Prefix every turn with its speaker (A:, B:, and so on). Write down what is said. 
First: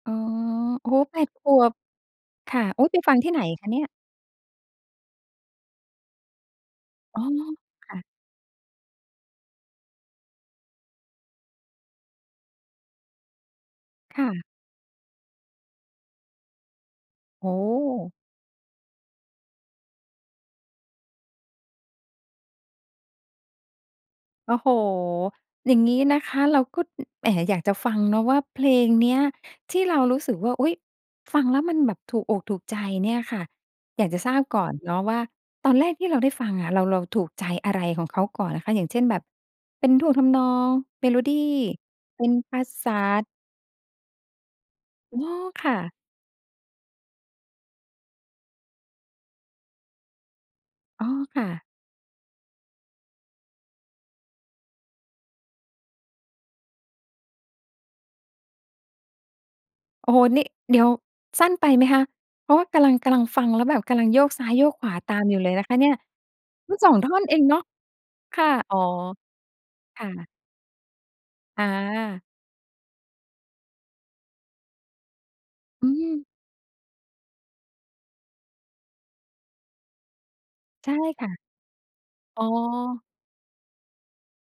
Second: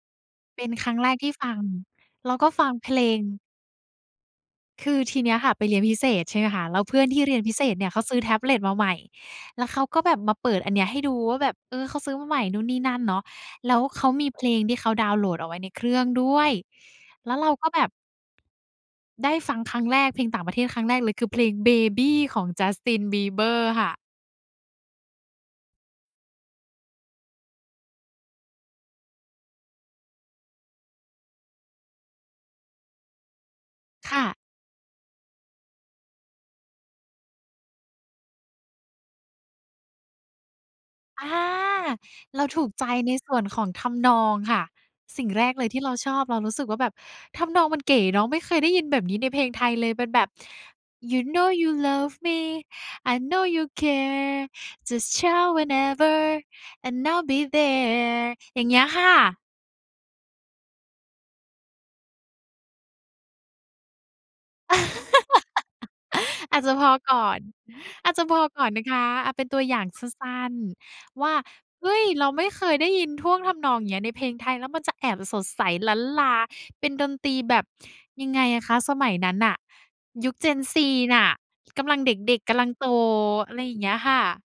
A: อ๋อ
B: เป็น
A: โ
B: ค
A: อ
B: ร
A: ้
B: ั้
A: โฮ!
B: งแร
A: แ
B: ก
A: ป
B: ท
A: ด
B: ี่
A: ข
B: ฟัง
A: วบ
B: แล้วก็
A: ค่
B: ฟ
A: ะ
B: ัง
A: โอ้
B: เพ
A: ไป
B: ล
A: ฟัง
B: ง
A: ที่ไหนคะเนี่ย?
B: คือทีเนี้ยค่ะ ไปเรียนพิเศษ ใช่ไหมคะ แล้วเพื่อนท
A: อ๋
B: ี่
A: อ
B: เรียนพิเศษเนี่
A: ค
B: ย
A: ่
B: เขา
A: ะ
B: ซื้อแท็บเล็ตมาใหม่ แล้วเขาก็แบบมาเปิดอันเนี้ยให้ดูว่าแบบ เอ่อ เขาซื้อมาใหม่นู่นนี่นั่นเนาะ แล้วเขา
A: ค
B: ม
A: ่
B: ีเพ
A: ะ
B: ลงที่เขาดาวน์โหลดเอาไว้ในเครื่องด้วย แล้วเ
A: โ
B: ร
A: อ
B: า
A: ้
B: ก
A: โ
B: ็แบบ
A: ฮ!
B: ได้ฟังครั้งแรกเพลงต่างประเทศครั้งแรกเลย คือ เพลง Baby ของ Justin Bieber ค่ะ
A: โอ้โฮ! อย่างงี้นะคะ เราก็ อ แอ๋ อยากจะฟังเนาะ ว่าเพลงเนี้ย ที่เรารู้สึกว่า อุ๊ย! ฟังแล้วมันแบบถูกอกถูกใจเนี่ยค่ะ อยาก
B: ค
A: จ
B: ่
A: ะท
B: ะ
A: ราบก่อนเนาะว่า ตอนแรกที่เราได้ฟังอะ เรา เราถูกใจอะไรของเขาก่อนนะคะ อย่างเช่น แบบเป็นท่วงทำนอง เมโล
B: อา
A: ดี เป็น
B: เรา
A: ภ
B: ถ
A: า
B: ูกใจ
A: ษา?
B: ในส่วนของทำนองค่ะ
A: โอ้
B: สิ่งแรกเ
A: ค
B: ลย
A: ่
B: ท
A: ะ
B: ี่เราชอบเรารู้สึกว่าแบบ ทำนองมันเก๋เนาะ ไม่เคยได้ยินแบบนี้ในเพลงไทยเลย เป็นแบบ
A: อ๋อ
B: You
A: ค่
B: know
A: ะ
B: you love me. I know you care. Just, shout whenever and I’ll be there อย่างเงี้ยค่ะ
A: โอ้โฮ! นี่ เดี๋ยว สั้นไปไหมคะ เพราะว่ากำลัง กำลังฟังแล้วแบบกำลังโยกซ้าย โยกขวาตามอยู่เลยนะคะเนี่ย
B: อาจจ
A: ม
B: ะ
A: ัน
B: พ
A: ส
B: อ
A: อง ท
B: ก
A: ่อน
B: ่อ
A: เอ
B: น
A: งเนาะ
B: อาจจะพ
A: ค
B: อ
A: ่ะ
B: ก่อน
A: อ๋อ
B: นะคะ เอาเป็นตัวอย่าง
A: ค
B: ส
A: ่
B: ั
A: ะ
B: ้น ๆ ว่า
A: อ
B: เฮ้ย!
A: า
B: เราไม่เคยได้ยินท่วงทำนอง อย่างเงี้ย ในเพลงไทยแล้วมันจะแอบสดใส
A: อื
B: ลั้นล
A: ม
B: าเป็นดนตรีแบบยังไงอะคะ สมัยนั้นน่ะ ยุค Gen Z
A: ใช่
B: น
A: ค
B: ่ะ
A: ่ะ
B: กำลังเด็
A: อ
B: ก
A: ๋
B: ๆ กำลังโต
A: อ
B: อะไรอย่างเงี้ยค่ะ